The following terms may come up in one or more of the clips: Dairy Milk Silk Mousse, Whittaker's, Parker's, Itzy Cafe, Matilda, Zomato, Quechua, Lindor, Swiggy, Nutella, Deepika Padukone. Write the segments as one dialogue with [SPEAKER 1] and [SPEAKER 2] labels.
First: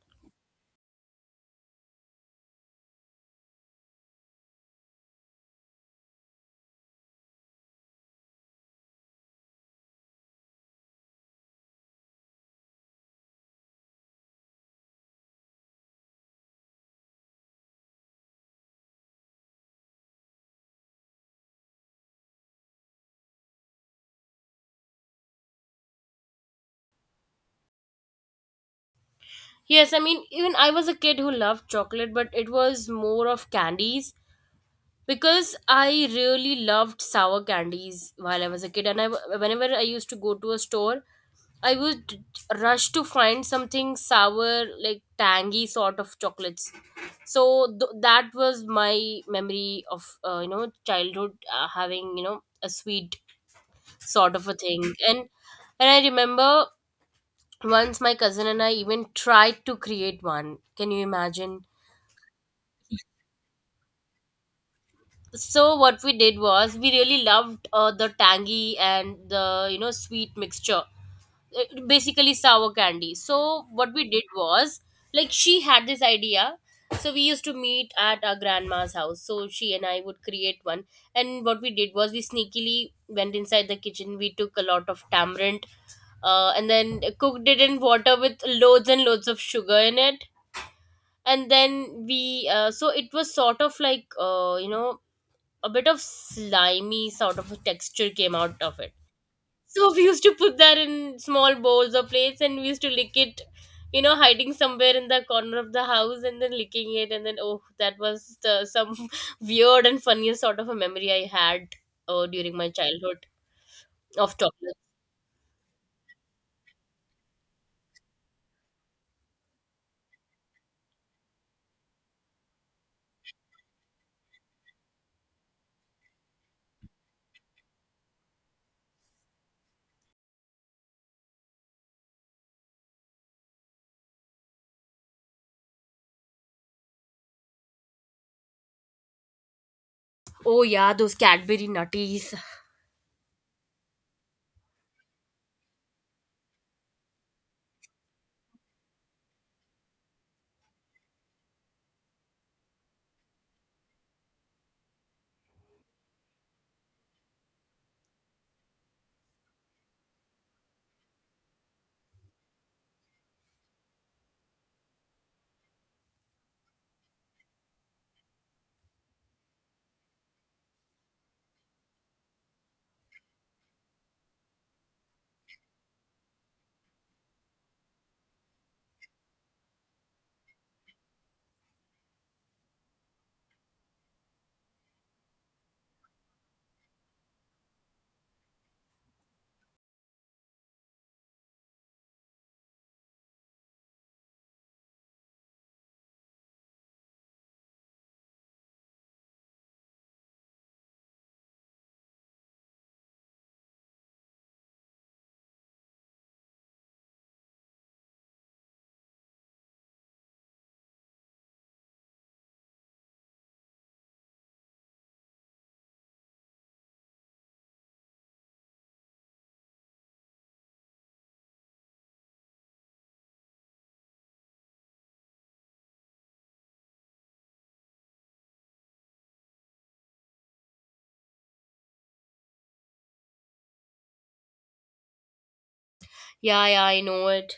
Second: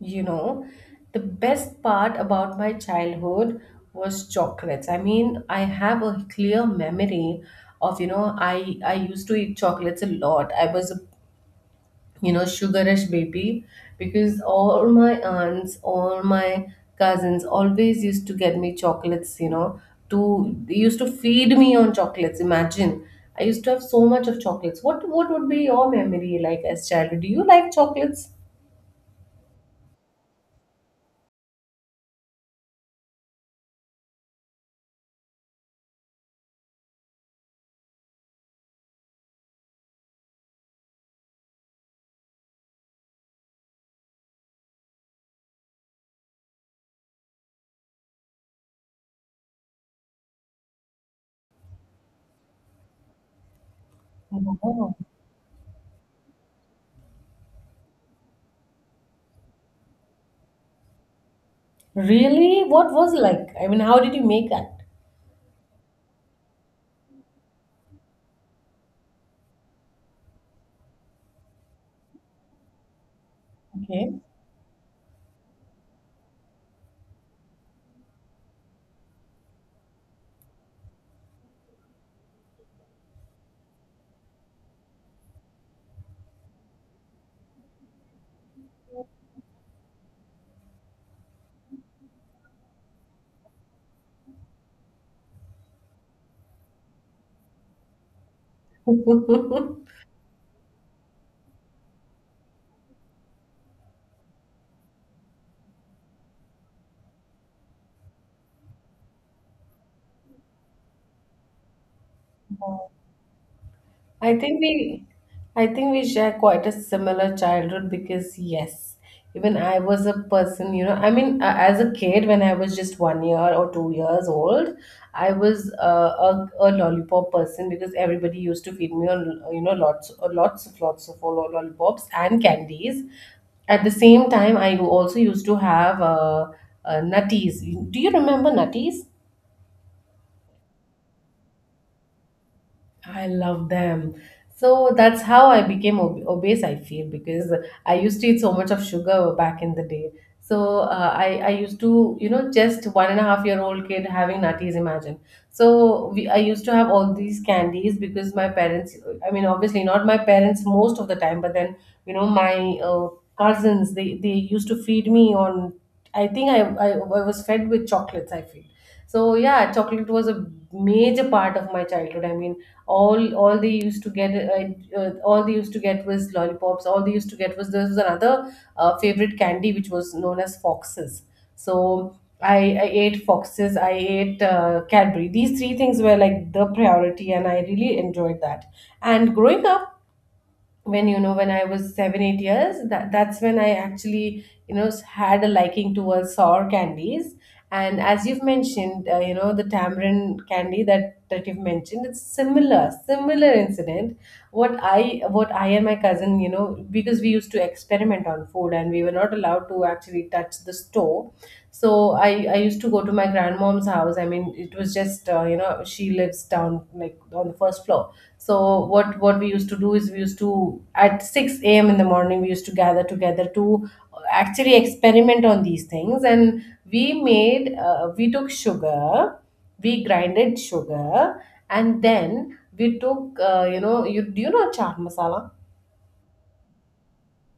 [SPEAKER 1] You know, the best part about my childhood was chocolates. I mean, I have a clear memory of, I used to eat chocolates a lot. I was a, sugarish baby because all my aunts, all my cousins always used to get me chocolates, you know, to they used to feed me on chocolates. Imagine. I used to have so much of chocolates. What would be your memory like as childhood? Do you like chocolates?
[SPEAKER 2] Yes, I mean, even I was a kid who loved chocolate, but it was more of candies because I really loved sour candies while I was a kid. And I whenever I used to go to a store, I would rush to find something sour, like tangy sort of chocolates. So that was my memory of you know childhood having you know a sweet sort of a thing,
[SPEAKER 1] No.
[SPEAKER 2] and I remember once my cousin and I even tried to create one. Can you imagine?
[SPEAKER 1] Really? What was it like? I mean, how did you make that?
[SPEAKER 2] So what we did was we really loved the tangy and the you know sweet mixture. Basically sour candy. So what we
[SPEAKER 1] Okay.
[SPEAKER 2] did was like she had this idea. So we used to meet at our grandma's house. So she and I would create one. And what we did was we sneakily went inside the kitchen. We took a lot of tamarind and then cooked it in water with loads and loads of sugar in it, and then we so it was sort of like you know a bit of slimy sort of a texture came out of it, so we used to put that in small bowls or plates and we used to lick it, you know, hiding somewhere in the corner of the house and then licking it. And then oh, that was the, some weird and funniest sort of a memory I had during my childhood of
[SPEAKER 1] I think
[SPEAKER 2] chocolate.
[SPEAKER 1] we I think we share quite a similar childhood because yes, even I was a person, you know, I mean, as a kid when I was just 1 year or 2 years old, I was a lollipop person because everybody used to feed me on, you know, lots of lollipops and candies. At the same time, I also used to have nutties. Do you remember nutties?
[SPEAKER 2] Oh yeah, those Cadbury nutties.
[SPEAKER 1] I love them. So that's how I became obese, I feel, because I used to eat so much of sugar back in the day. So I used to, you know, just one and a half year old kid having nutties, imagine. I used to have all these candies because my parents, I mean, obviously not my parents most of the time, but then, you know, my cousins, they used to feed me on, I was fed with chocolates, I feel. So yeah, chocolate was a major part of my childhood. I mean, all they used to get all they used to get was lollipops all they used to get was there was another favorite candy which was known as foxes. So I ate foxes. I ate cadbury. These three things were like the priority and I really enjoyed that. And growing up when when I was 7 8 years, that's when I actually, you know, had a liking towards sour candies. And as you've mentioned, you know, the tamarind candy that you've mentioned, it's similar incident. What I and my cousin, you know, because we used to experiment on food and we were not allowed to actually touch the store. So I used to go to my grandmom's house. I mean, it was just you know, she lives down like on the first floor. So what we used to do is we used to at 6 a.m. in the morning we used to gather together to actually experiment on these things, and we made we took sugar, we grinded sugar, and then we took, you know, you know chaat masala?
[SPEAKER 2] Yeah, yeah, I know it.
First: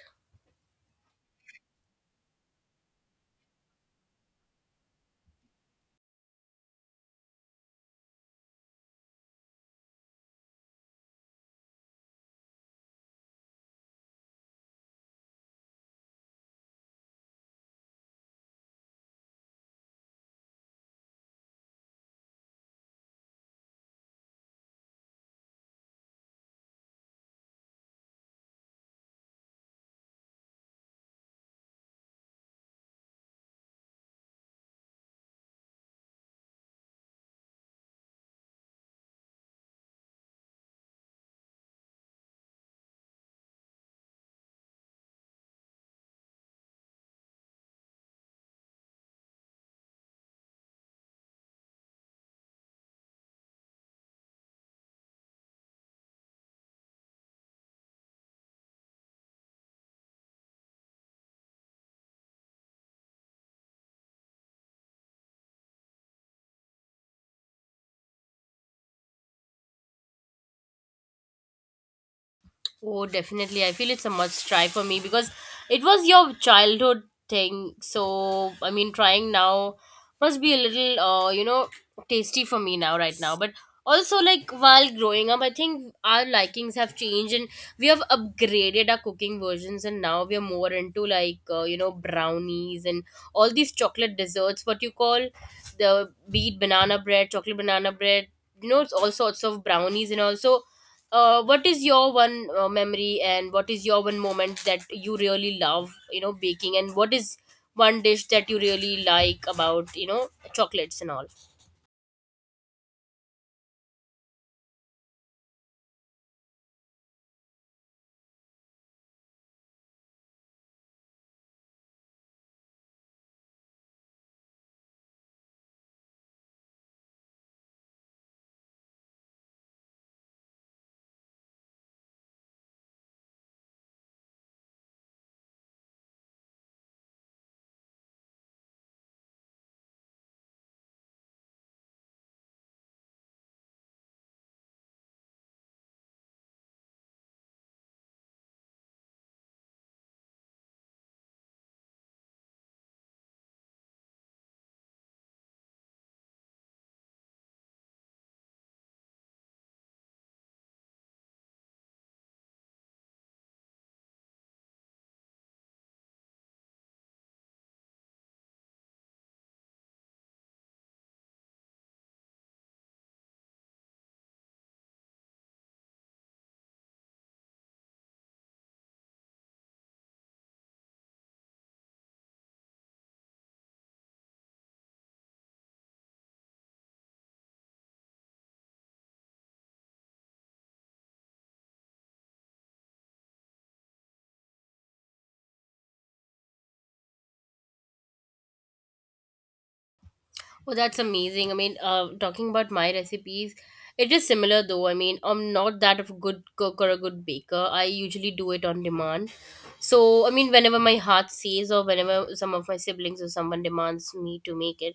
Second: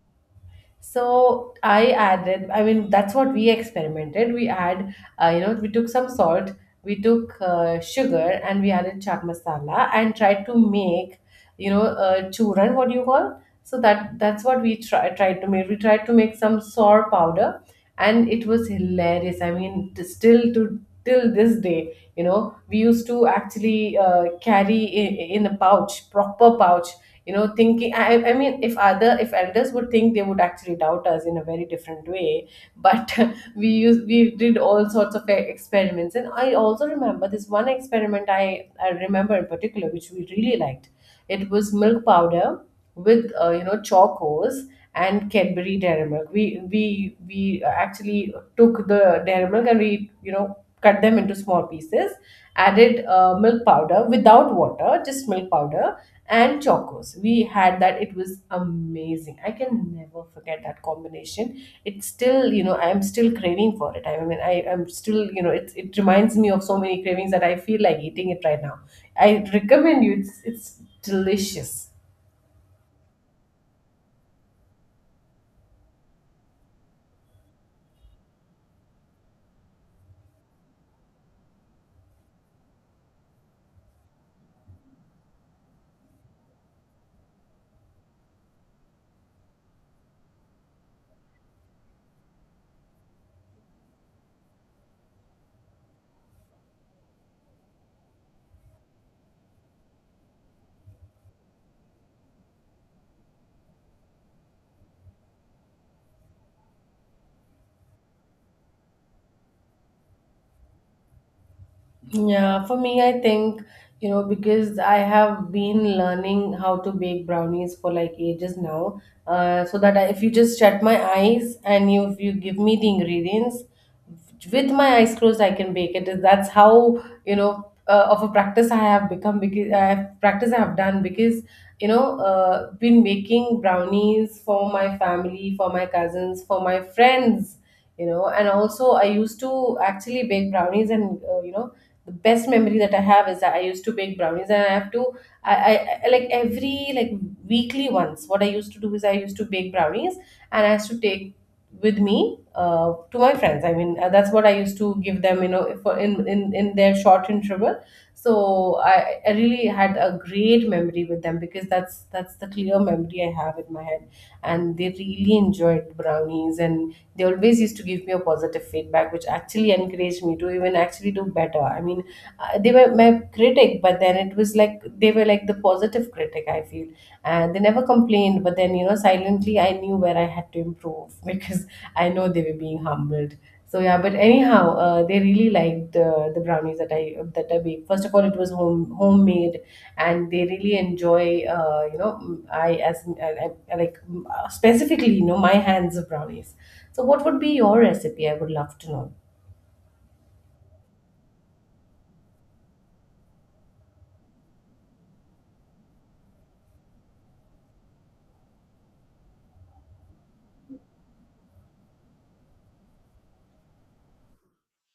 [SPEAKER 1] So I added, I mean, that's what we experimented. You know, we took some salt, we took sugar, and we added chaat masala and tried to make, you know, churran, what do you call? So that's what we tried to make. We tried to make some sour powder, and it was hilarious. I mean, still to till this day, you know, we used to actually, carry in a pouch, proper pouch, you know, thinking I mean if other if elders would think they would actually doubt us in a very different way, but we did all sorts of experiments. And I also remember this one experiment. I remember in particular which we really liked. It was milk powder with, you know, chocos and cadbury dairy milk. We we actually took the dairy milk, and we, you know, cut them into small pieces, added milk powder without water, just milk powder and chocos. We had that. It was amazing. I can never forget that combination. It's still, you know, I'm still craving for it. I mean, I'm still, you know, it reminds me of so many cravings that I feel like eating it right now. I recommend you. It's delicious.
[SPEAKER 2] Oh, definitely. I feel it's a must try for me because it was your childhood thing. So, I mean, trying now must be a little, you know, tasty for me now, right now. But also, like, while growing up, I think our likings have changed and we have upgraded our cooking versions. And now we are more into, like, you know, brownies and all these chocolate desserts, what you call the beet banana bread, chocolate banana bread, you know, it's all sorts of brownies. And also what is your one memory and what is your one moment that you really love you know baking, and what is one dish that you really like about you know chocolates and all?
[SPEAKER 1] Yeah, for me, I think, you know, because I have been learning how to bake brownies for like ages now. So if you just shut my eyes and you, if you give me the ingredients with my eyes closed, I can bake it. That's how, you know, of a practice I have become because I have practice I have done because, you know, been making brownies for my family, for my cousins, for my friends, you know, and also I used to actually bake brownies and, you know, the best memory that I have is that I used to bake brownies and I have to I like every like weekly once what I used to do is I used to bake brownies, and I used to take with me to my friends. I mean, that's what I used to give them, you know, for in their short interval. So I really had a great memory with them because that's the clear memory I have in my head, and they really enjoyed brownies. And they always used to give me a positive feedback which actually encouraged me to even actually do better. I mean, they were my critic, but then it was like they were like the positive critic, I feel. And they never complained, but then, you know, silently I knew where I had to improve because I know they were being humbled. So yeah, but anyhow, they really liked the brownies that I baked. First of all, it was homemade, and they really enjoy. You know, m- I as I, like m- specifically, you know, my hands of brownies. So, what would be your recipe? I would love to know.
[SPEAKER 2] Oh, that's amazing. I mean, talking about my recipes, it is similar though. I mean, I'm not that of a good cook or a good baker. I usually do it on demand. So, I mean, whenever my heart says, or whenever some of my siblings or someone demands me to make it.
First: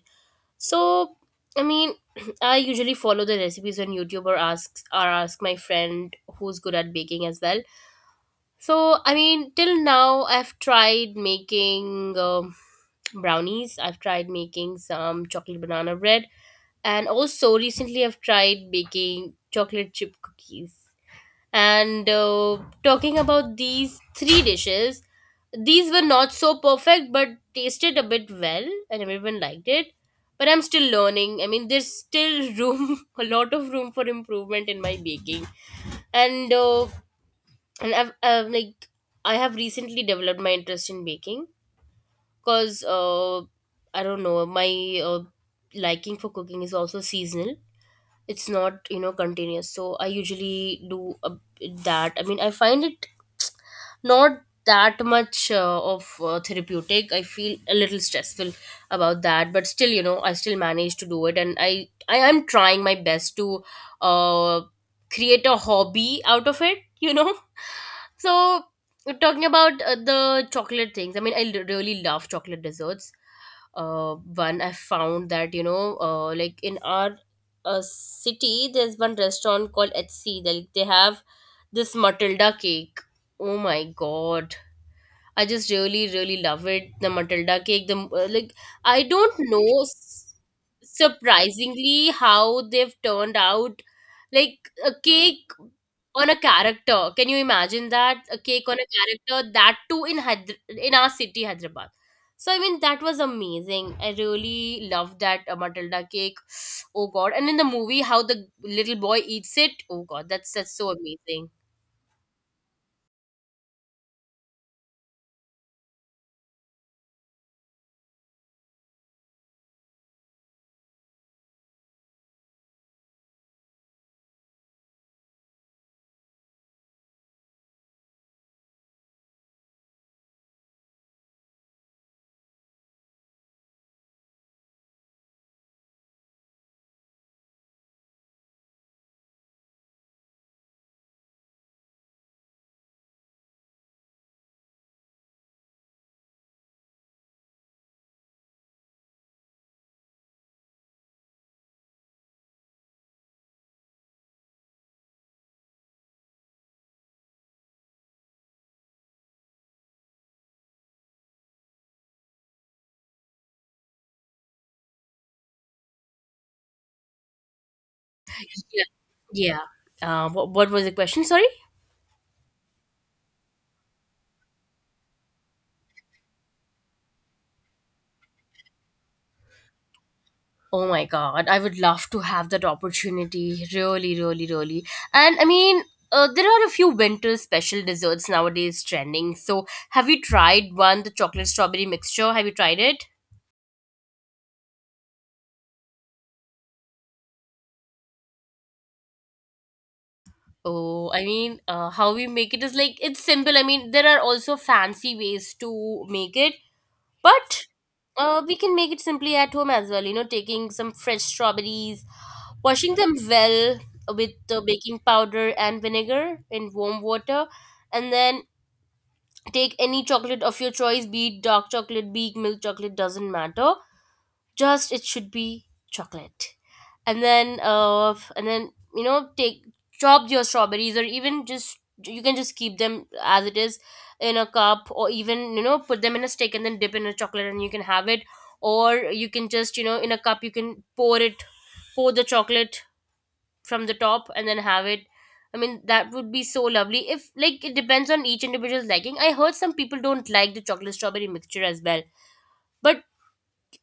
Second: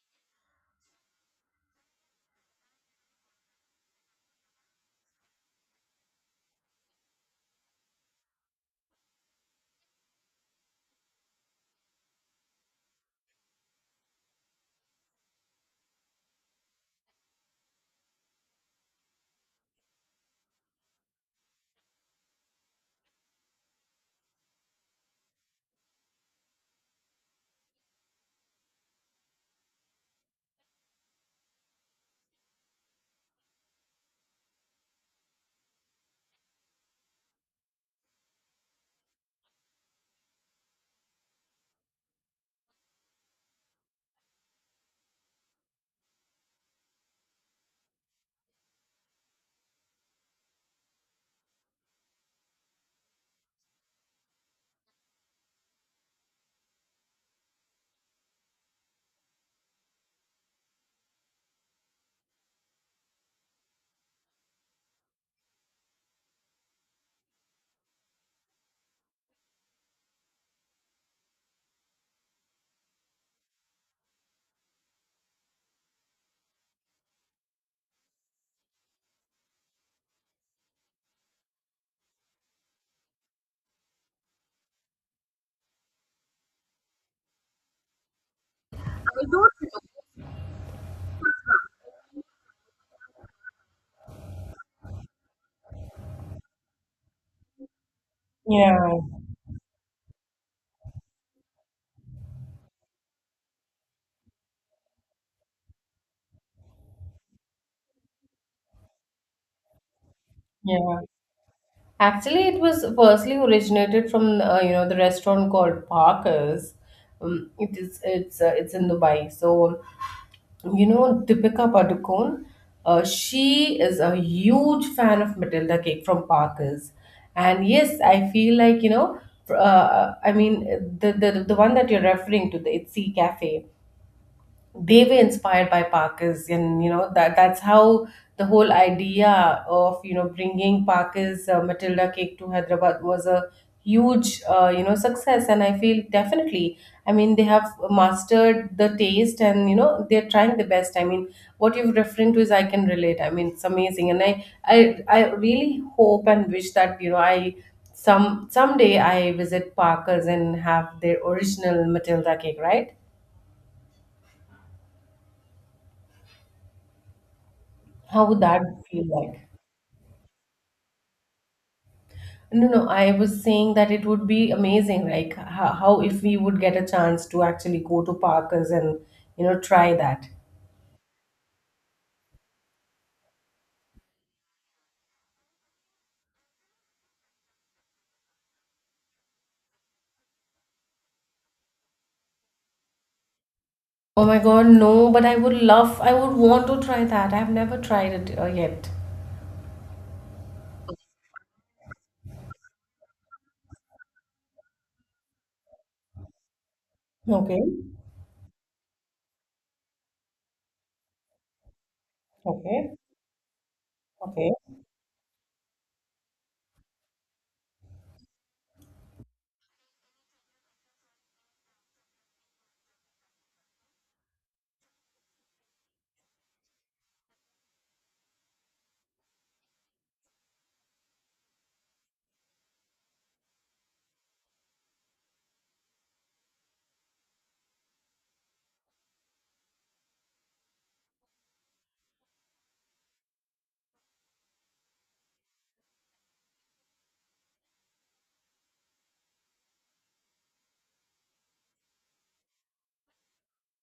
[SPEAKER 2] So, I mean, I usually follow the recipes on YouTube or ask my friend who's good at baking as well. So, I mean, till now I've tried, and also, recently I've tried baking chocolate chip cookies. And talking about these three dishes, these were not so perfect but tasted a bit well, and everyone liked it. But I'm still learning. I mean, there's still room, a lot of room for improvement in my baking. And uh, and I've like I have recently developed my interest in baking because I don't know my liking for cooking is also seasonal, it's not you know continuous. So I usually do a, that I mean I find it not that much of therapeutic. I feel a little stressful about that, but still you know I still manage to do it, and I am trying my best to uh, create a hobby out of it, you know. So talking about the chocolate things, I mean I really love chocolate desserts. One I found that you know like in our city there's one restaurant called HC. They have this Matilda cake. Oh my god. I just really, really love it. The Matilda cake, the like I don't know surprisingly how they've turned out like a cake on a character. Can you imagine that? A cake on a
[SPEAKER 1] Yeah,
[SPEAKER 2] character, that too in in our city Hyderabad. So I mean that was amazing. I really love that Matilda cake. Oh god. And in the movie how the little boy eats it. Oh god, that's so
[SPEAKER 1] yeah.
[SPEAKER 2] amazing.
[SPEAKER 1] Actually, it was firstly originated from, you know, the restaurant called Parker's. It's it's in Dubai. So you know Deepika Padukone, she is a huge fan of Matilda cake from Parker's, and yes, I feel like you know. I mean, the one that you're referring to, the Itzy Cafe, they were inspired by Parkers, and you know that's how the whole idea of, you know, bringing Parkers Matilda cake to Hyderabad was a huge, you know, success. And I feel definitely, I mean, they have mastered the taste, and you know they're trying the best. I mean, what you are referring to is I can relate. I mean, it's amazing, and I really hope and wish that you know I. Someday I visit Parkers and have their original Matilda cake, right? How would that feel like?
[SPEAKER 2] Yeah. What was the question? Sorry.
[SPEAKER 1] No, No, I was saying that it would be amazing, like how if we would get a chance to actually go to Parkers and, you know, try that.
[SPEAKER 2] Oh my God, I would love to have that opportunity. Really, really, really. And I mean, there are a few winter special desserts nowadays trending. So, have you tried one, the chocolate strawberry mixture? Have you tried it?
[SPEAKER 1] Oh my God, no, but I would love, I would want to try that. I've never tried it yet.
[SPEAKER 2] Oh, I mean, how we make it is like it's simple. I mean, there are also fancy ways to make it,
[SPEAKER 1] Okay,
[SPEAKER 2] but we can make it simply at home as well. You know, taking some fresh strawberries,
[SPEAKER 1] okay,
[SPEAKER 2] washing them well with
[SPEAKER 1] okay.
[SPEAKER 2] baking powder and vinegar in warm water, and then take any chocolate of your choice, be it dark chocolate, be it milk chocolate, doesn't matter. Just it should be chocolate. And then, and then you know, take chop your strawberries, or even just you can just keep them as it is in a cup, or even you know, put them in a stick and then dip in a chocolate, and you can have it. Or you can just you know, in a cup, you can pour it, pour the chocolate from the top and then have it. I mean that would be so lovely. If like it depends on each individual's liking, I heard some people don't like the chocolate strawberry mixture as well. But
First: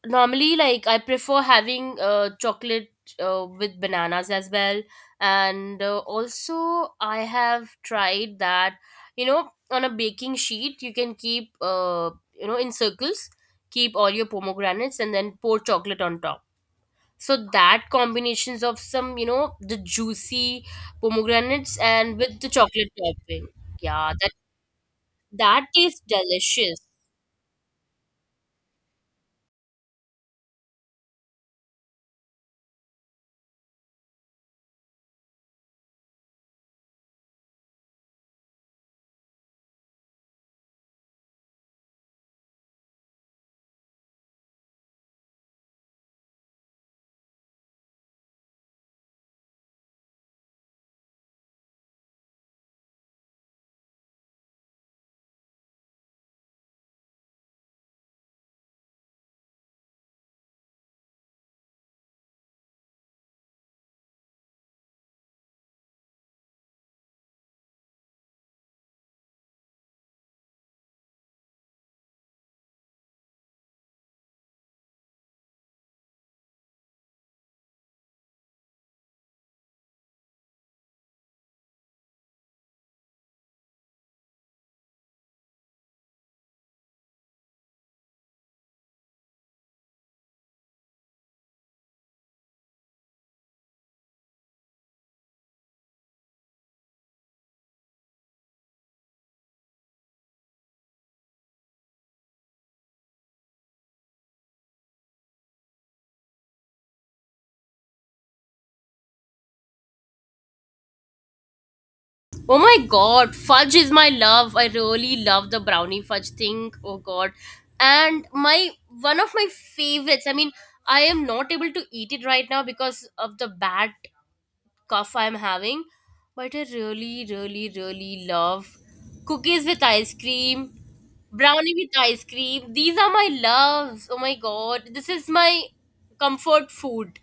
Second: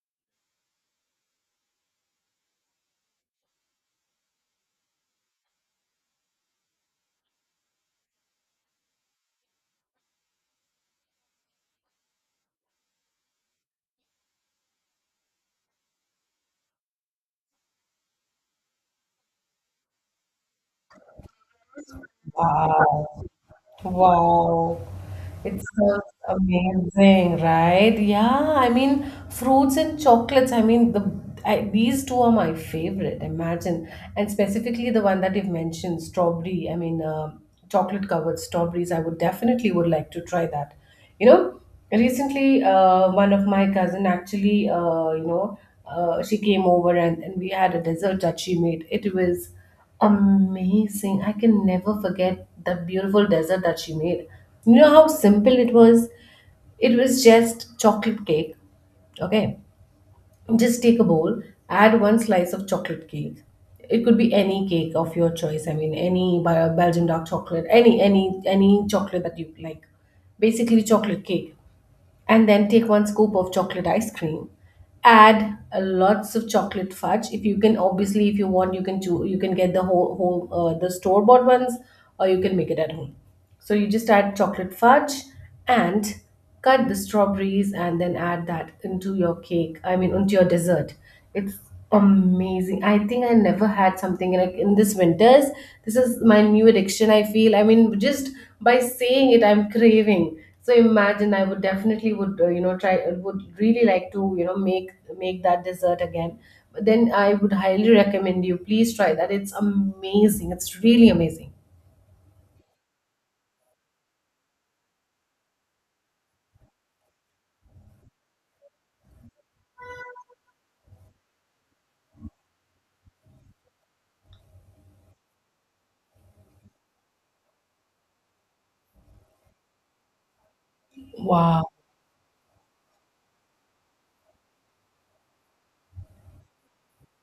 [SPEAKER 2] normally like I prefer having chocolate with bananas as well. And also I have tried that, you know, on a baking sheet you can keep you know in circles, keep all your pomegranates and then pour chocolate on top. So that combinations of some you know the juicy pomegranates and with the chocolate
[SPEAKER 1] Wow,
[SPEAKER 2] topping, yeah,
[SPEAKER 1] wow. It
[SPEAKER 2] that tastes
[SPEAKER 1] sounds
[SPEAKER 2] delicious.
[SPEAKER 1] amazing, right? Yeah, I mean, fruits and chocolates. I mean, the I, these two are my favorite. Imagine, and specifically the one that you've mentioned, strawberry. I mean, chocolate covered strawberries. I would definitely would like to try that. You know, recently, one of my cousin actually, she came over and we had a dessert that she made. It was amazing. I can never forget that beautiful dessert that she made. You know how simple it was? It was just chocolate cake. Okay. Just take a bowl, add one slice of chocolate cake. It could be any cake of your choice. I mean, any Belgian dark chocolate, any chocolate that you like. Basically, chocolate cake, and then take one scoop of chocolate ice cream. Add, lots of chocolate fudge if you can. Obviously, if you want, you can you can get the whole the store bought ones, or you can make it at home. So you just add chocolate fudge and cut the strawberries, and then add that into your cake. I mean, into your dessert. It's amazing. I think I never had something like in this winters. This is my new addiction, I feel. I mean, just by saying it, I'm craving. So imagine, I would definitely would, you know, try. Would really like to, you know, make make that dessert again. But then I would highly recommend you please try that. It's amazing. It's really amazing.
[SPEAKER 2] Oh my god, fudge is my love. I really love the brownie fudge thing. Oh god. And my One of my favorites, I mean, I am not able to eat it right now because of the bad cough I'm having. But I really, really, really love cookies with ice cream,
[SPEAKER 1] Wow.
[SPEAKER 2] brownie with ice cream. These are my loves. Oh my god. This is my comfort food.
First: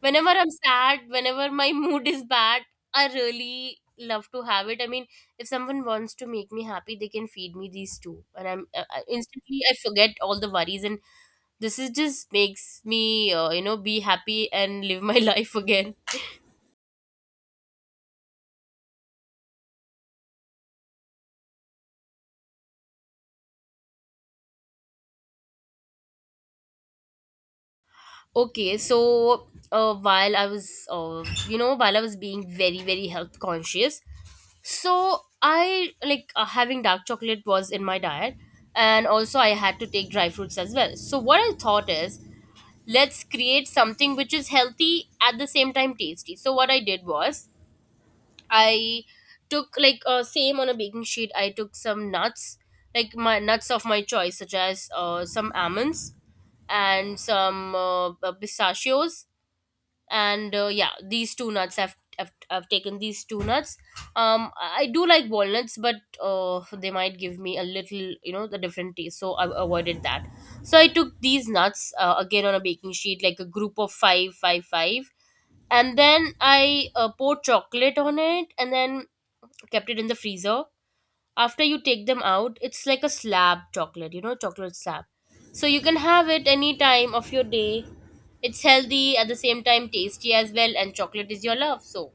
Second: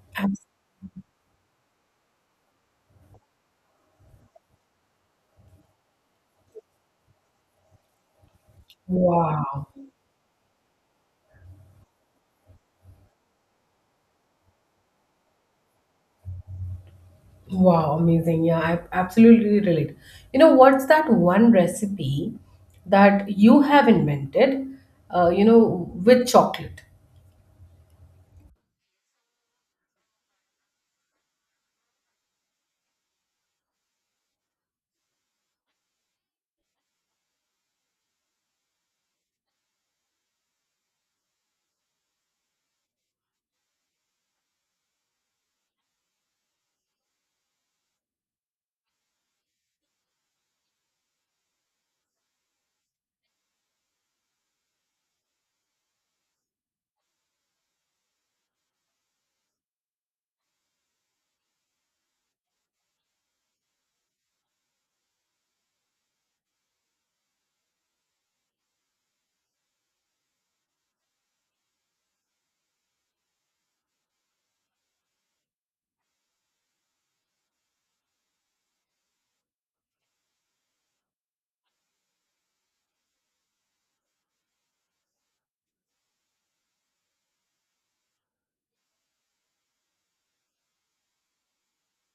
[SPEAKER 2] Whenever
[SPEAKER 1] Abs-
[SPEAKER 2] I'm sad, whenever my mood is bad, I really love to have it. I mean, if someone wants to make me happy, they can feed me these two. And instantly,
[SPEAKER 1] wow.
[SPEAKER 2] I forget all the worries, and this is just makes me you know be happy and live my life again.
[SPEAKER 1] Wow, amazing. Yeah, I absolutely relate. You know what's that one recipe that you have invented, you know, with chocolate?
[SPEAKER 2] Okay, so while I was, you know, while I was being very, very health conscious, so I like having dark chocolate was in my diet, and also I had to take dry fruits as well. So what I thought is, let's create something which is healthy at the same time tasty. So what I did was, I took like same on a baking sheet. I took some nuts, like my nuts of my choice, such as some almonds and some pistachios, and yeah these two nuts I've taken these two nuts. Um, I do like walnuts, but they might give me a little you know the different taste, so I avoided that. So I took these nuts again on a baking sheet like a group of five, five, five, and then I poured chocolate on it, and then kept it in the freezer. After you take them out, it's like a slab chocolate, you know, chocolate slab. So you can have it any time of your day. It's healthy at the same time tasty as well, and chocolate is your love. So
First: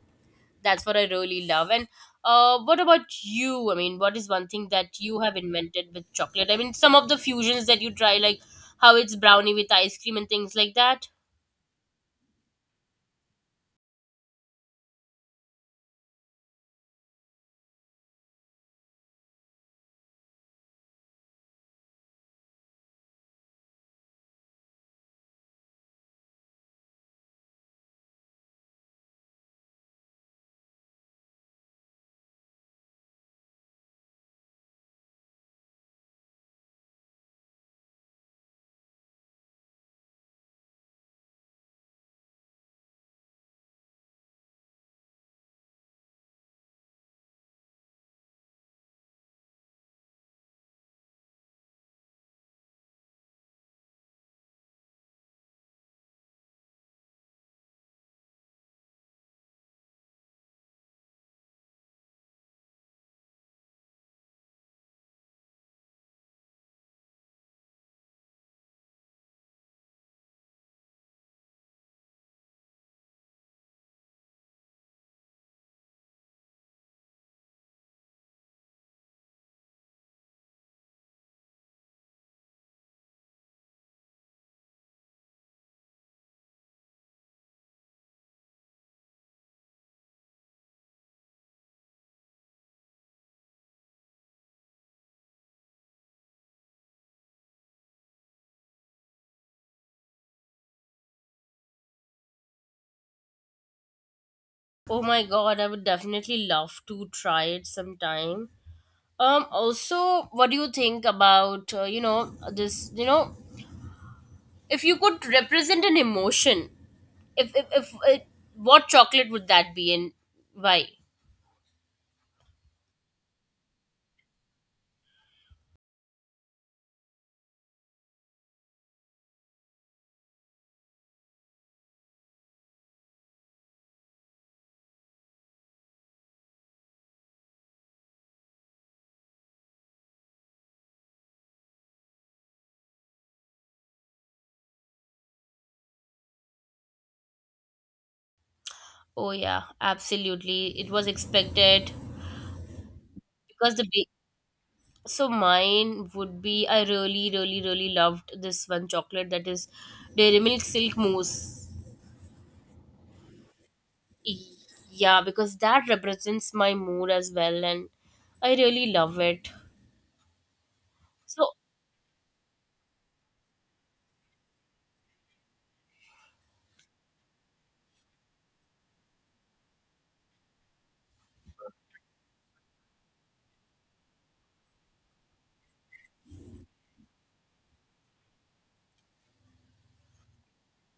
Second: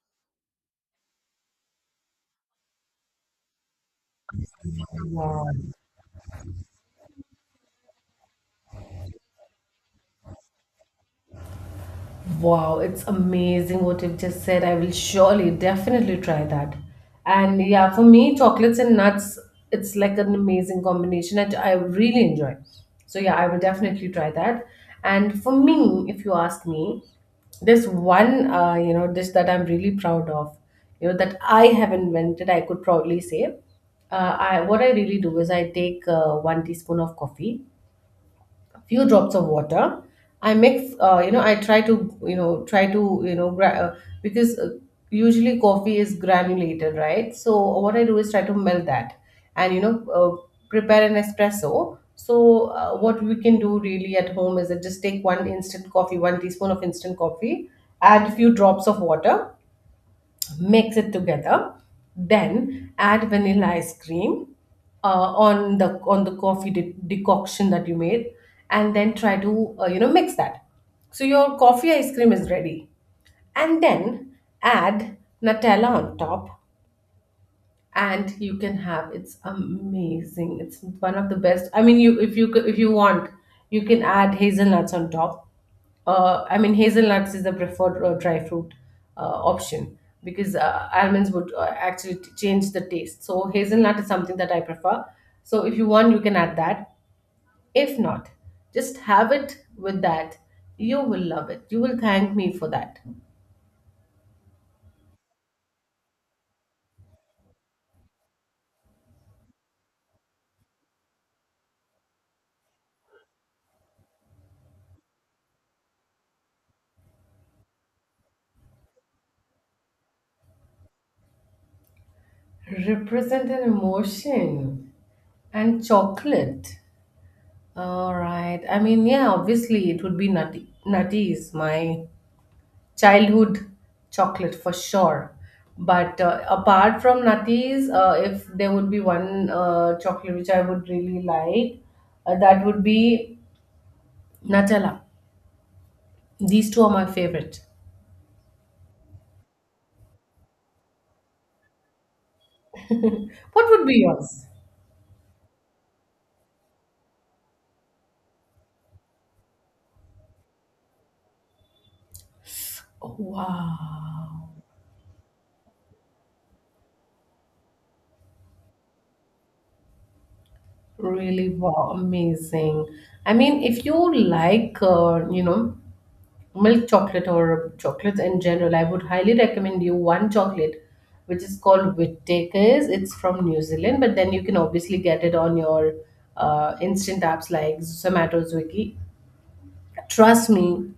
[SPEAKER 2] that's what I really love. And what about you? I mean, what is one thing that you have
[SPEAKER 1] Wow.
[SPEAKER 2] invented with chocolate? I mean, some of the fusions that you try, like how it's brownie with ice cream and things like that.
[SPEAKER 1] Wow, it's amazing what you've just said. I will surely, definitely try that. And yeah, for me, chocolates and nuts, it's like an amazing combination that I really enjoy. So yeah, I will definitely try that. And for me, if you ask me, there's one dish that I'm really proud of, you know that I have invented. I could proudly say, I what I really do is I take one teaspoon of coffee, a few drops of water. I mix, I try to, try to, because usually coffee is granulated, right? So what I do is try to melt that and, prepare an espresso. So what we can do really at home is that just take one instant coffee, one teaspoon of instant coffee, add a few drops of water, mix it together, then add vanilla ice cream on the coffee decoction that you made, and then try to mix that, so your coffee ice cream is ready. And then add nutella on top, and you can have, it's amazing, it's one of the best, I mean, you, if you if you want, you can add hazelnuts on top. I mean, hazelnuts is the preferred dry fruit uh, option, because almonds would actually change the taste, so hazelnut is something that I prefer. So if you want, you can add that. If not, just have it with that. You will love it. You will thank me for that.
[SPEAKER 2] Oh my god, I would definitely love to try it sometime. Also, what do you think about, you know, this, you know, if you could represent an emotion, if it, what chocolate would that be and why?
[SPEAKER 1] Represent an emotion and chocolate. All right. I mean, yeah, obviously it would be nutty. Nutties, my childhood chocolate for sure. But apart from nutties, if there would be one chocolate which I would really like, that would be Nutella. These two are my favorite.
[SPEAKER 2] Oh, yeah, absolutely. It was expected
[SPEAKER 1] What
[SPEAKER 2] because
[SPEAKER 1] would be yours?
[SPEAKER 2] so mine would be, I really, really, really loved this one chocolate that is Dairy Milk Silk Mousse.
[SPEAKER 1] Wow.
[SPEAKER 2] Y- Yeah, because that represents my mood as well, and I really love it.
[SPEAKER 1] Really,
[SPEAKER 2] So
[SPEAKER 1] wow, amazing. I mean, if you like, milk chocolate or chocolates in general, I would highly recommend you one chocolate which is called Whittaker's. It's from New Zealand, but then you can obviously get it on your instant apps like Zomato, Swiggy. Trust me,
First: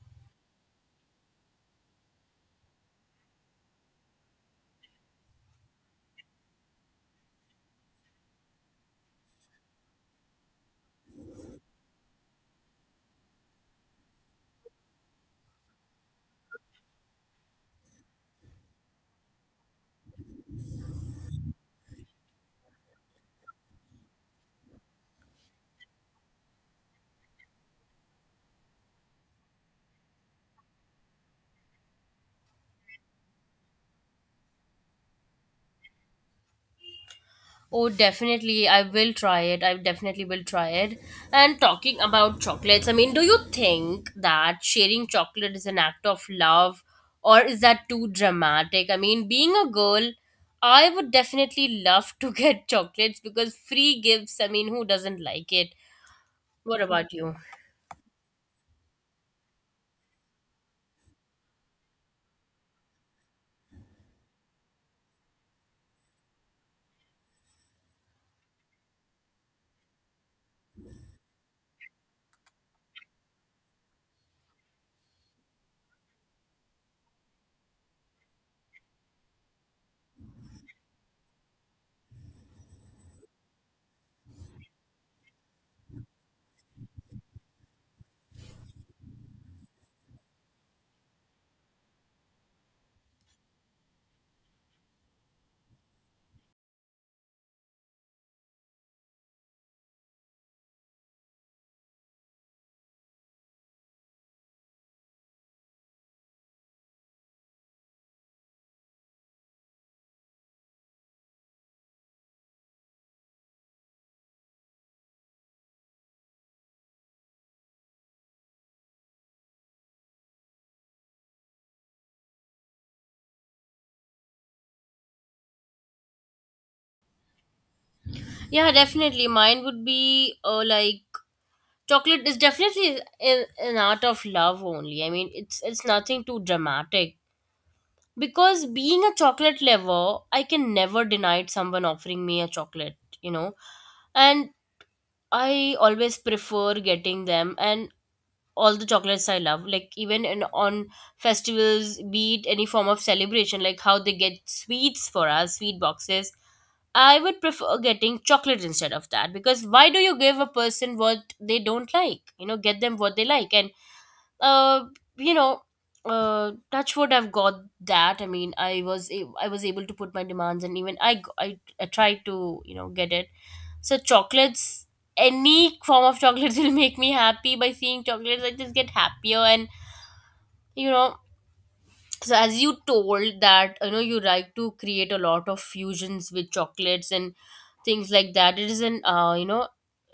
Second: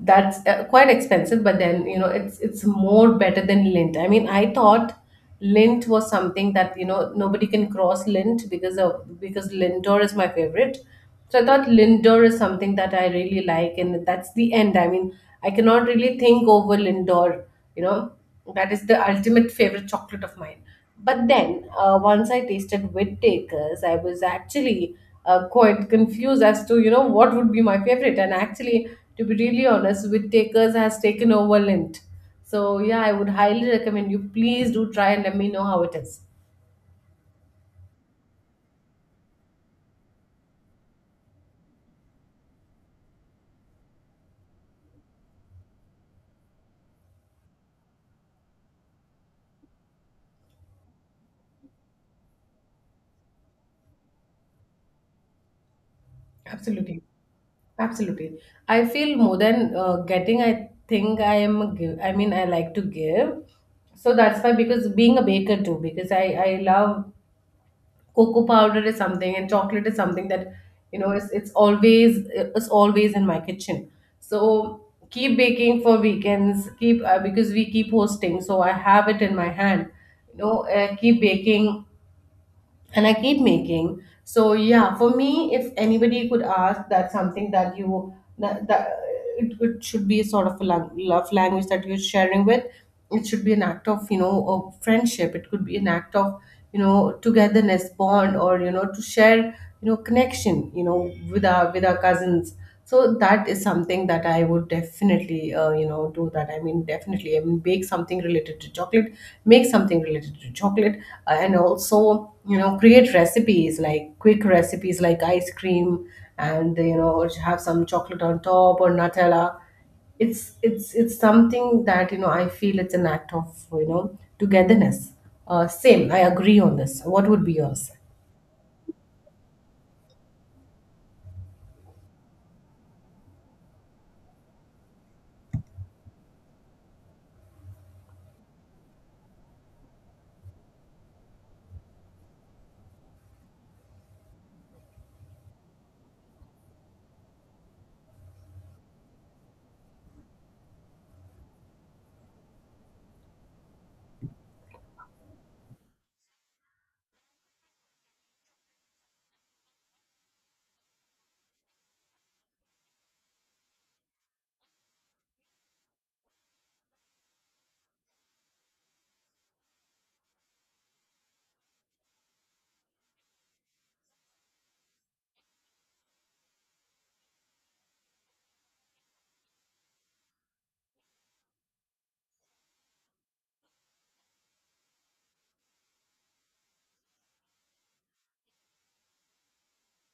[SPEAKER 1] that's quite expensive, but then you know it's more better than lint. I mean, I thought lint was something that, you know, nobody can cross lint because of, because lindor is my favorite, so I thought lindor is something that I really like, and that's the end. I mean, I cannot really think over lindor, you know. That is the ultimate favorite chocolate of mine. But then, once I tasted Whittaker's, I was actually quite confused as to, you know, what would be my favorite. And actually, to be really honest, Whittaker's has taken over Lint. So, yeah, I would highly recommend you. Please do try and let me know how it is.
[SPEAKER 2] oh, definitely. I will try it. I definitely will try it. And talking about chocolates, I mean, do you think that sharing chocolate is an act of love, or is that too dramatic? I mean, being a girl, I would definitely love to get chocolates because free gifts, I mean, who doesn't like it? What
[SPEAKER 1] Absolutely.
[SPEAKER 2] about you?
[SPEAKER 1] Absolutely. I feel more than getting, I think I am, a give, I mean, I like to give. So that's why, because being a baker too, because I love cocoa powder is something, and chocolate is something that, you know, it's always in my kitchen. So keep baking for weekends, keep because we keep hosting, so I have it in my hand, you know, keep baking, and I keep making. So yeah, for me, if anybody could ask, that's something that you, that, that it should be sort of a love language that you're sharing with. It should be an act, of you know, of friendship. It could be an act of, you know, togetherness, bond, or, you know, to share, you know, connection. You know, with our, with our cousins. So that is something that I would definitely, do that. I mean, definitely, I mean, bake something related to chocolate, make something related to chocolate, and also, you know, create recipes, like quick recipes like ice cream, and, you know, or have some chocolate on top or nutella. It's something that, you know, I feel it's an act of, you know, togetherness. Same, I agree on this. What would be yours?
[SPEAKER 2] Yeah, definitely. Mine would be like chocolate is definitely an art of love only. I mean, it's nothing too dramatic because being a chocolate lover I can never deny someone offering me a chocolate, you know and I always prefer getting them, and all the chocolates I love, like even on festivals, be it any form of celebration, like how they get sweets for us, sweet boxes. I would prefer getting chocolate instead of that, because why do you give a person what they don't like? You know, get them what they like. And uh you know touch wood, I've got that. I mean, I was able to put my demands, and even I tried to, you know, get it. So chocolates, any form of chocolates will make me happy. By seeing chocolates I just get happier. And you know so as you told that, you know, you like to create a lot of fusions with chocolates and things like that, it is an uh you know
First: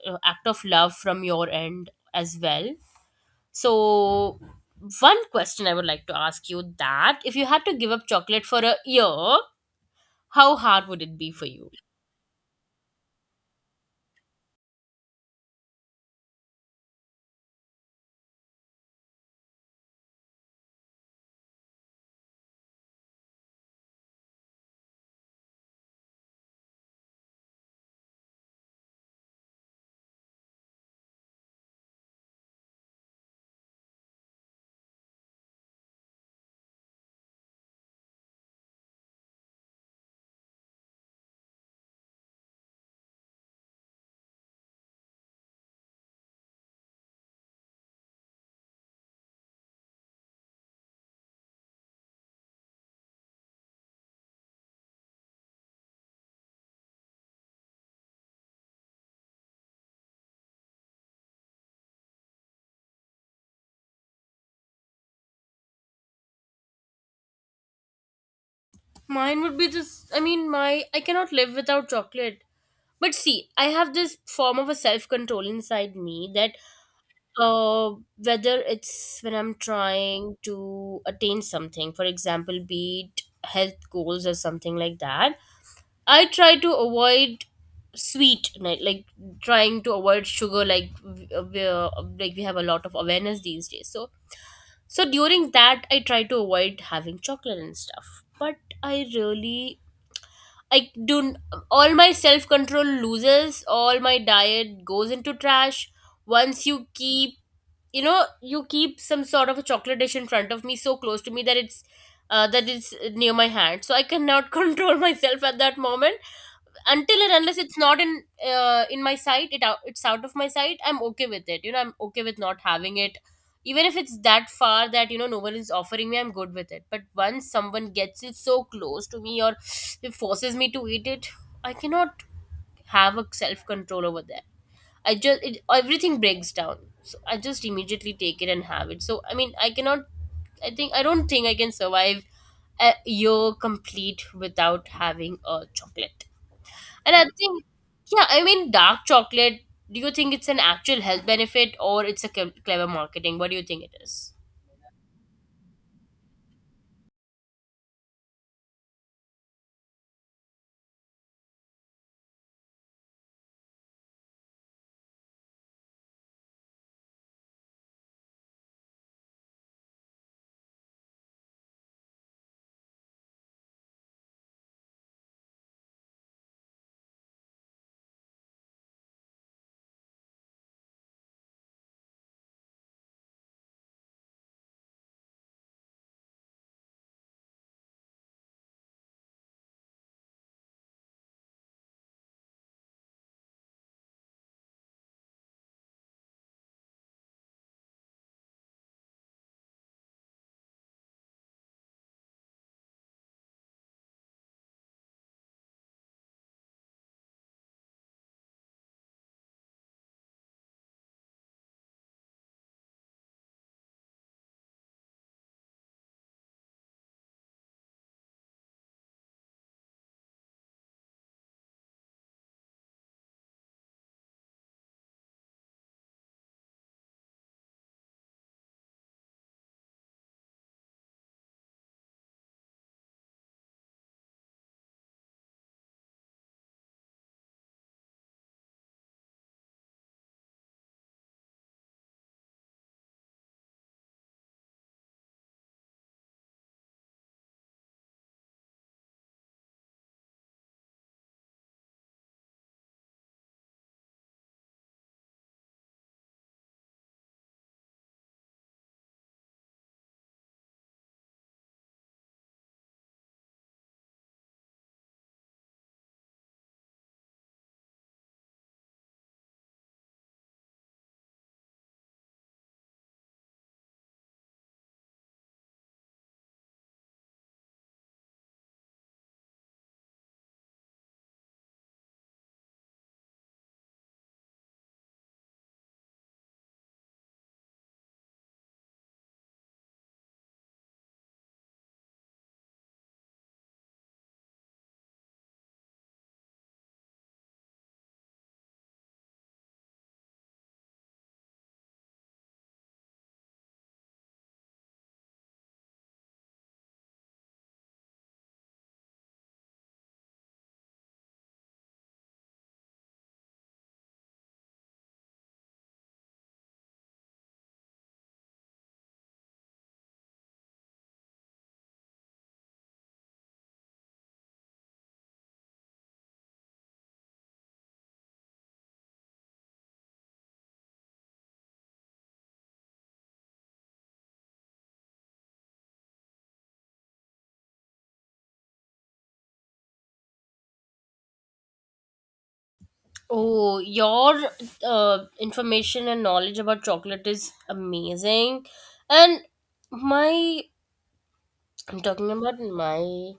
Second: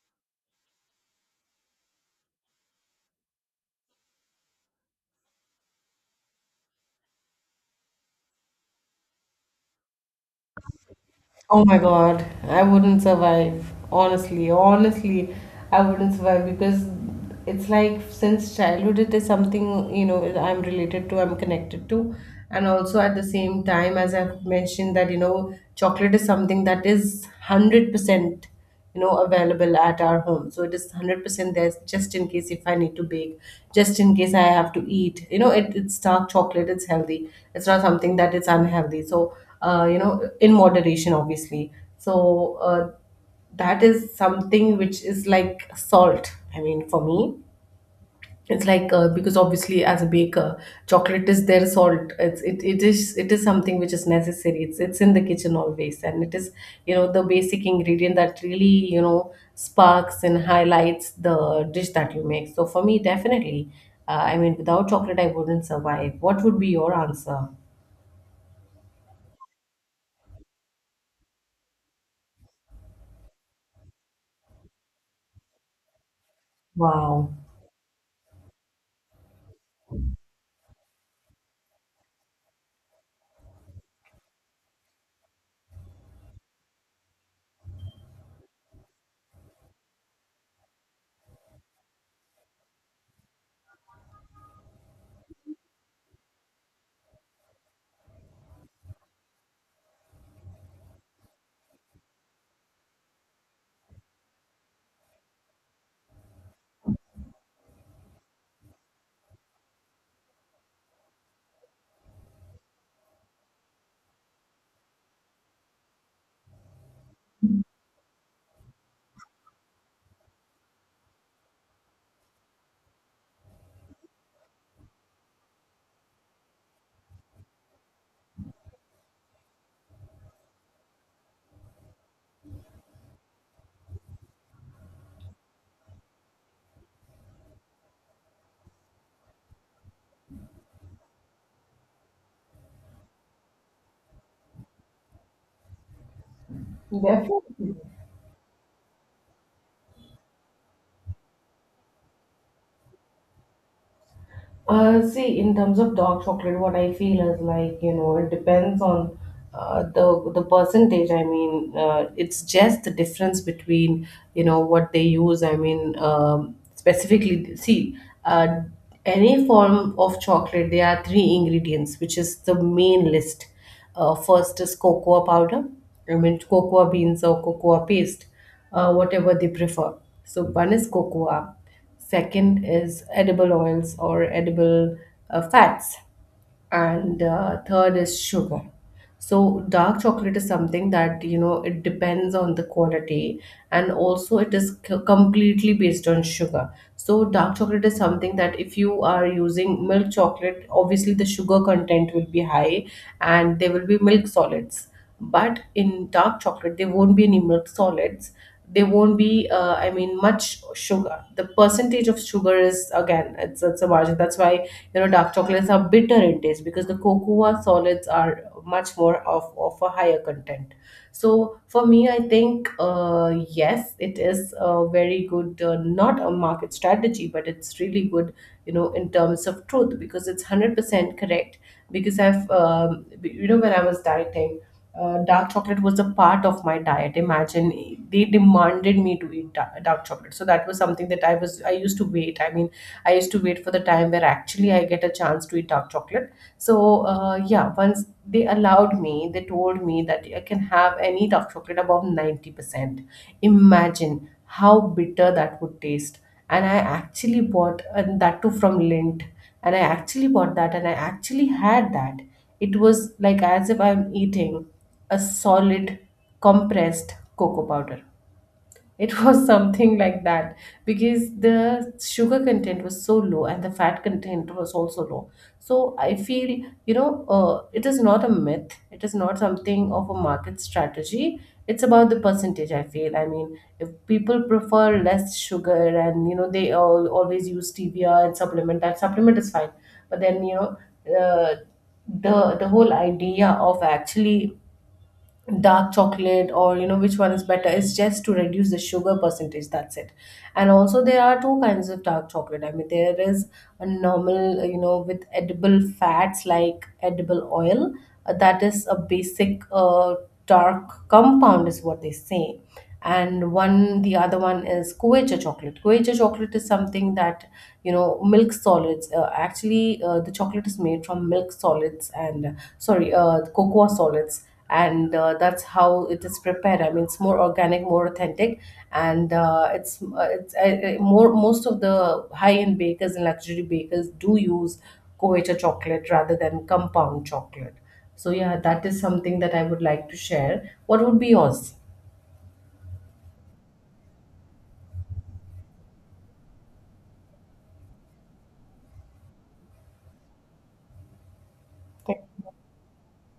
[SPEAKER 2] uh, act of love from your end as well. So, one question I would like to ask you: that if you had to give up chocolate for a year, how hard would it be for
[SPEAKER 1] Oh
[SPEAKER 2] you?
[SPEAKER 1] my God, I wouldn't survive. Honestly, honestly, I wouldn't survive, because it's like since childhood, it is something, you know, I'm related to, I'm connected to. And also at the same time, as I've mentioned, that, you know, chocolate is something that is 100% you know available at our home, so it is 100% there. Just in case if I need to bake, just in case I have to eat, you know, it's dark chocolate, it's healthy, it's not something that is unhealthy. So you know, in moderation, obviously. So that is something which is like salt, I mean, for me. It's like because obviously, as a baker, chocolate is their salt. It is, it is something which is necessary. It's in the kitchen always, and it is, you know, the basic ingredient that really, you know, sparks and highlights the dish that you make. So for me, definitely, I mean, without chocolate, I wouldn't survive. What would be your answer?
[SPEAKER 2] Mine would be this. I mean, my, I cannot live without chocolate. But see, I have this form of a self control inside me that
[SPEAKER 1] Wow,
[SPEAKER 2] Uh, whether it's, when I'm trying to attain something, for example, be it health goals or something like that, I try to avoid sweet, like trying to avoid sugar, like like we have a lot of awareness these days. So so during that I try to avoid having chocolate and stuff. But I really, I do, all my self control loses, all my diet goes into trash once you keep, you know, you keep some sort of a chocolate dish in front of me so close to me that it's near my hand, so I cannot control myself at that moment. Until and unless it's not in in my sight, it's out of my sight, I'm okay with it. You know, I'm okay with not having it even if it's that far, that you know no one is offering me, I'm good with it. But once someone gets it so close to me, or it forces me to eat it, I cannot have a self control over that. Everything breaks down. So I just immediately take it and have it. So I mean, I cannot, I don't think I can survive a year complete without having a chocolate. And I think,
[SPEAKER 1] definitely.
[SPEAKER 2] yeah, I mean, dark chocolate, do you think it's an actual health benefit, or it's a clever marketing? What do you think it is?
[SPEAKER 1] See, in terms of dark chocolate, what I feel is like, you know, it depends on the percentage. I mean, it's just the difference between, you know, what they use. I mean, specifically, see, uh, any form of chocolate, there are three ingredients, which is the main list. First is cocoa powder, I mean, cocoa beans or cocoa paste, whatever they prefer. So one is cocoa, second is edible oils or edible fats, and third is sugar. So dark chocolate is something that, you know, it depends on the quality, and also it is completely based on sugar. So dark chocolate is something that if you are using milk chocolate, obviously the sugar content will be high, and there will be milk solids, but in dark chocolate there won't be any milk solids. There won't be I mean, much sugar. The percentage of sugar is, again, it's a margin. That's why, you know, dark chocolates are bitter in taste, because the cocoa solids are much more of a higher content. So for me, I think, yes, it is a very good not a market strategy, but it's really good, you know, in terms of truth, because it's 100% correct. Because I've you know, when I was dieting, dark chocolate was a part of my diet. Imagine, they demanded me to eat dark chocolate, so that was something that I was, I used to wait, I mean, I used to wait for the time where actually I get a chance to eat dark chocolate. So yeah, once they allowed me, they told me that I can have any dark chocolate above 90%. Imagine how bitter that would taste. And I actually bought, and that too from Lint, and I actually bought that, and I actually had that. It was like as if I'm eating a solid compressed cocoa powder. It was something like that, because the sugar content was so low and the fat content was also low. So I feel, you know, it is not a myth. It is not something of a market strategy. It's about the percentage, I feel. I mean, if people prefer less sugar and, you know, they all always use stevia and supplement, that supplement is fine. But then, you know, uh, the whole idea of actually dark chocolate, or, you know, which one is better, it's just to reduce the sugar percentage, that's it. And also, there are two kinds of dark chocolate. I mean, there is a normal, you know, with edible fats like edible oil, that is a basic dark compound is what they say. And one, the other one is Quechua chocolate. Quechua chocolate is something that, you know, milk solids. Actually, the chocolate is made from milk solids and sorry, cocoa solids, and that's how it is prepared. I mean, it's more organic, more authentic, and it's more most of the high end bakers and luxury bakers do use Quechua chocolate rather than compound chocolate. So yeah, that is something that I would like to share. What would be yours?
[SPEAKER 2] Oh, your information and knowledge about chocolate is amazing. And my, I'm talking about my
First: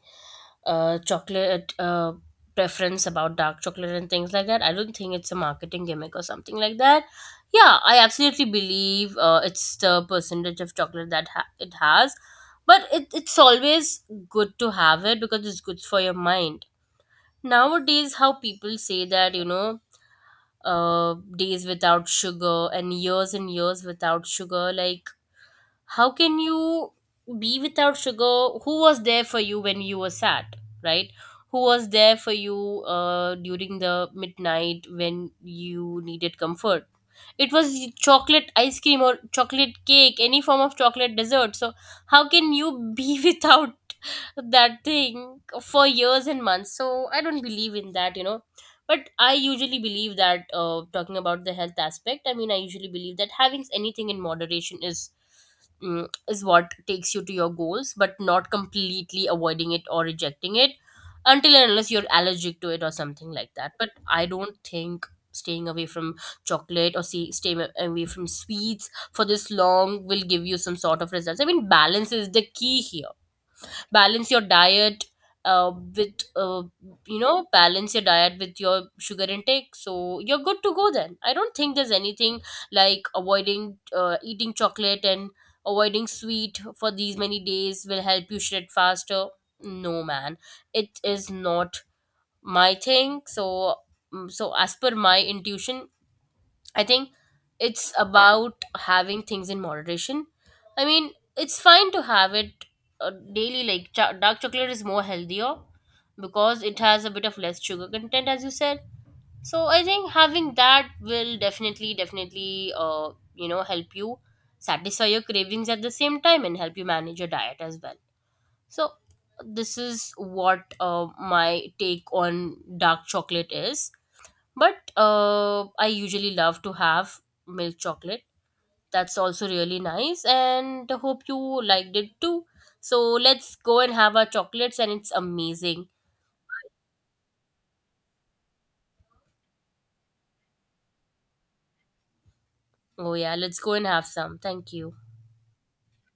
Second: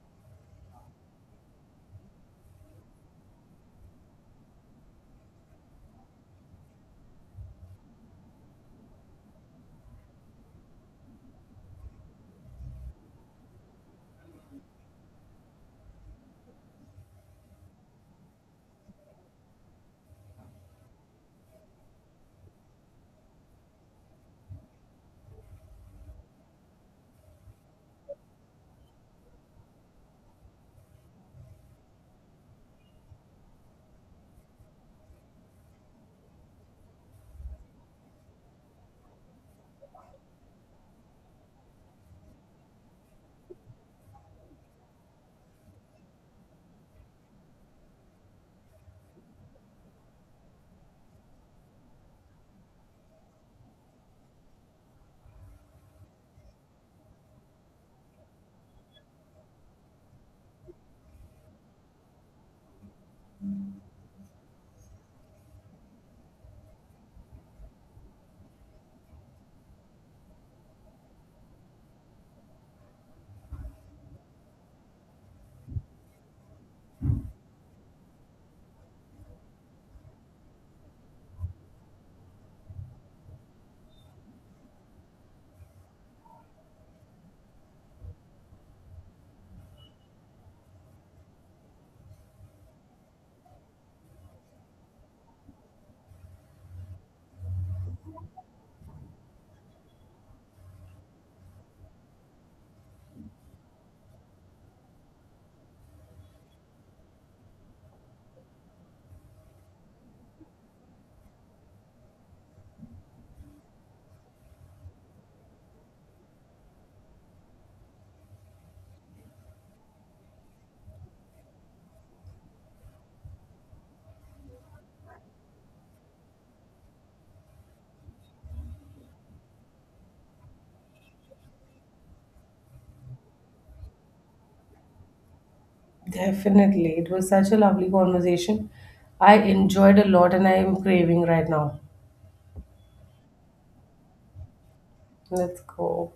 [SPEAKER 2] chocolate preference about dark chocolate and things like that. I don't think it's a marketing gimmick or something like that. Yeah, I absolutely believe it's the percentage of chocolate that it has, but it's always good to have it because it's good for your mind. Nowadays, how people say that, you know, days without sugar and years without sugar, like how can you be without sugar? Who was there for you when you were sad? Right? Who was there for you during the midnight when you needed comfort? It was chocolate ice cream or chocolate cake, any form of chocolate dessert. So how can you be without that thing for years and months? So I don't believe in that, you know. But I usually believe that, talking about the health aspect, I mean, I usually believe that having anything in moderation is, is what takes you to your goals, but not completely avoiding it or rejecting it, until and unless you're allergic to it or something like that. But I don't think staying away from chocolate, or see, staying away from sweets for this long will give you some sort of results. I mean, balance is the key here. Balance your diet with you know, balance your diet with your sugar intake, so you're good to go. Then I don't think there's anything like avoiding eating chocolate and avoiding sweet for these many days will help you shred faster. No man, it is not my thing. So, so as per my intuition, I think it's about having things in moderation. I mean, it's fine to have it daily. Like dark chocolate is more healthier because it has a bit of less sugar content, as you said. So I think having that will definitely, definitely, you know, help you satisfy your cravings at the same time and help you manage your diet as well. So this is what my take on dark chocolate is. But I usually love to have milk chocolate. That's also really nice, and hope you liked it too. So let's go and have our chocolates, and it's amazing.
[SPEAKER 1] Definitely. It was such a lovely conversation. I enjoyed a lot and I am craving right now.
[SPEAKER 2] Oh, yeah, let's go and have some. Thank you.
[SPEAKER 1] Let's go.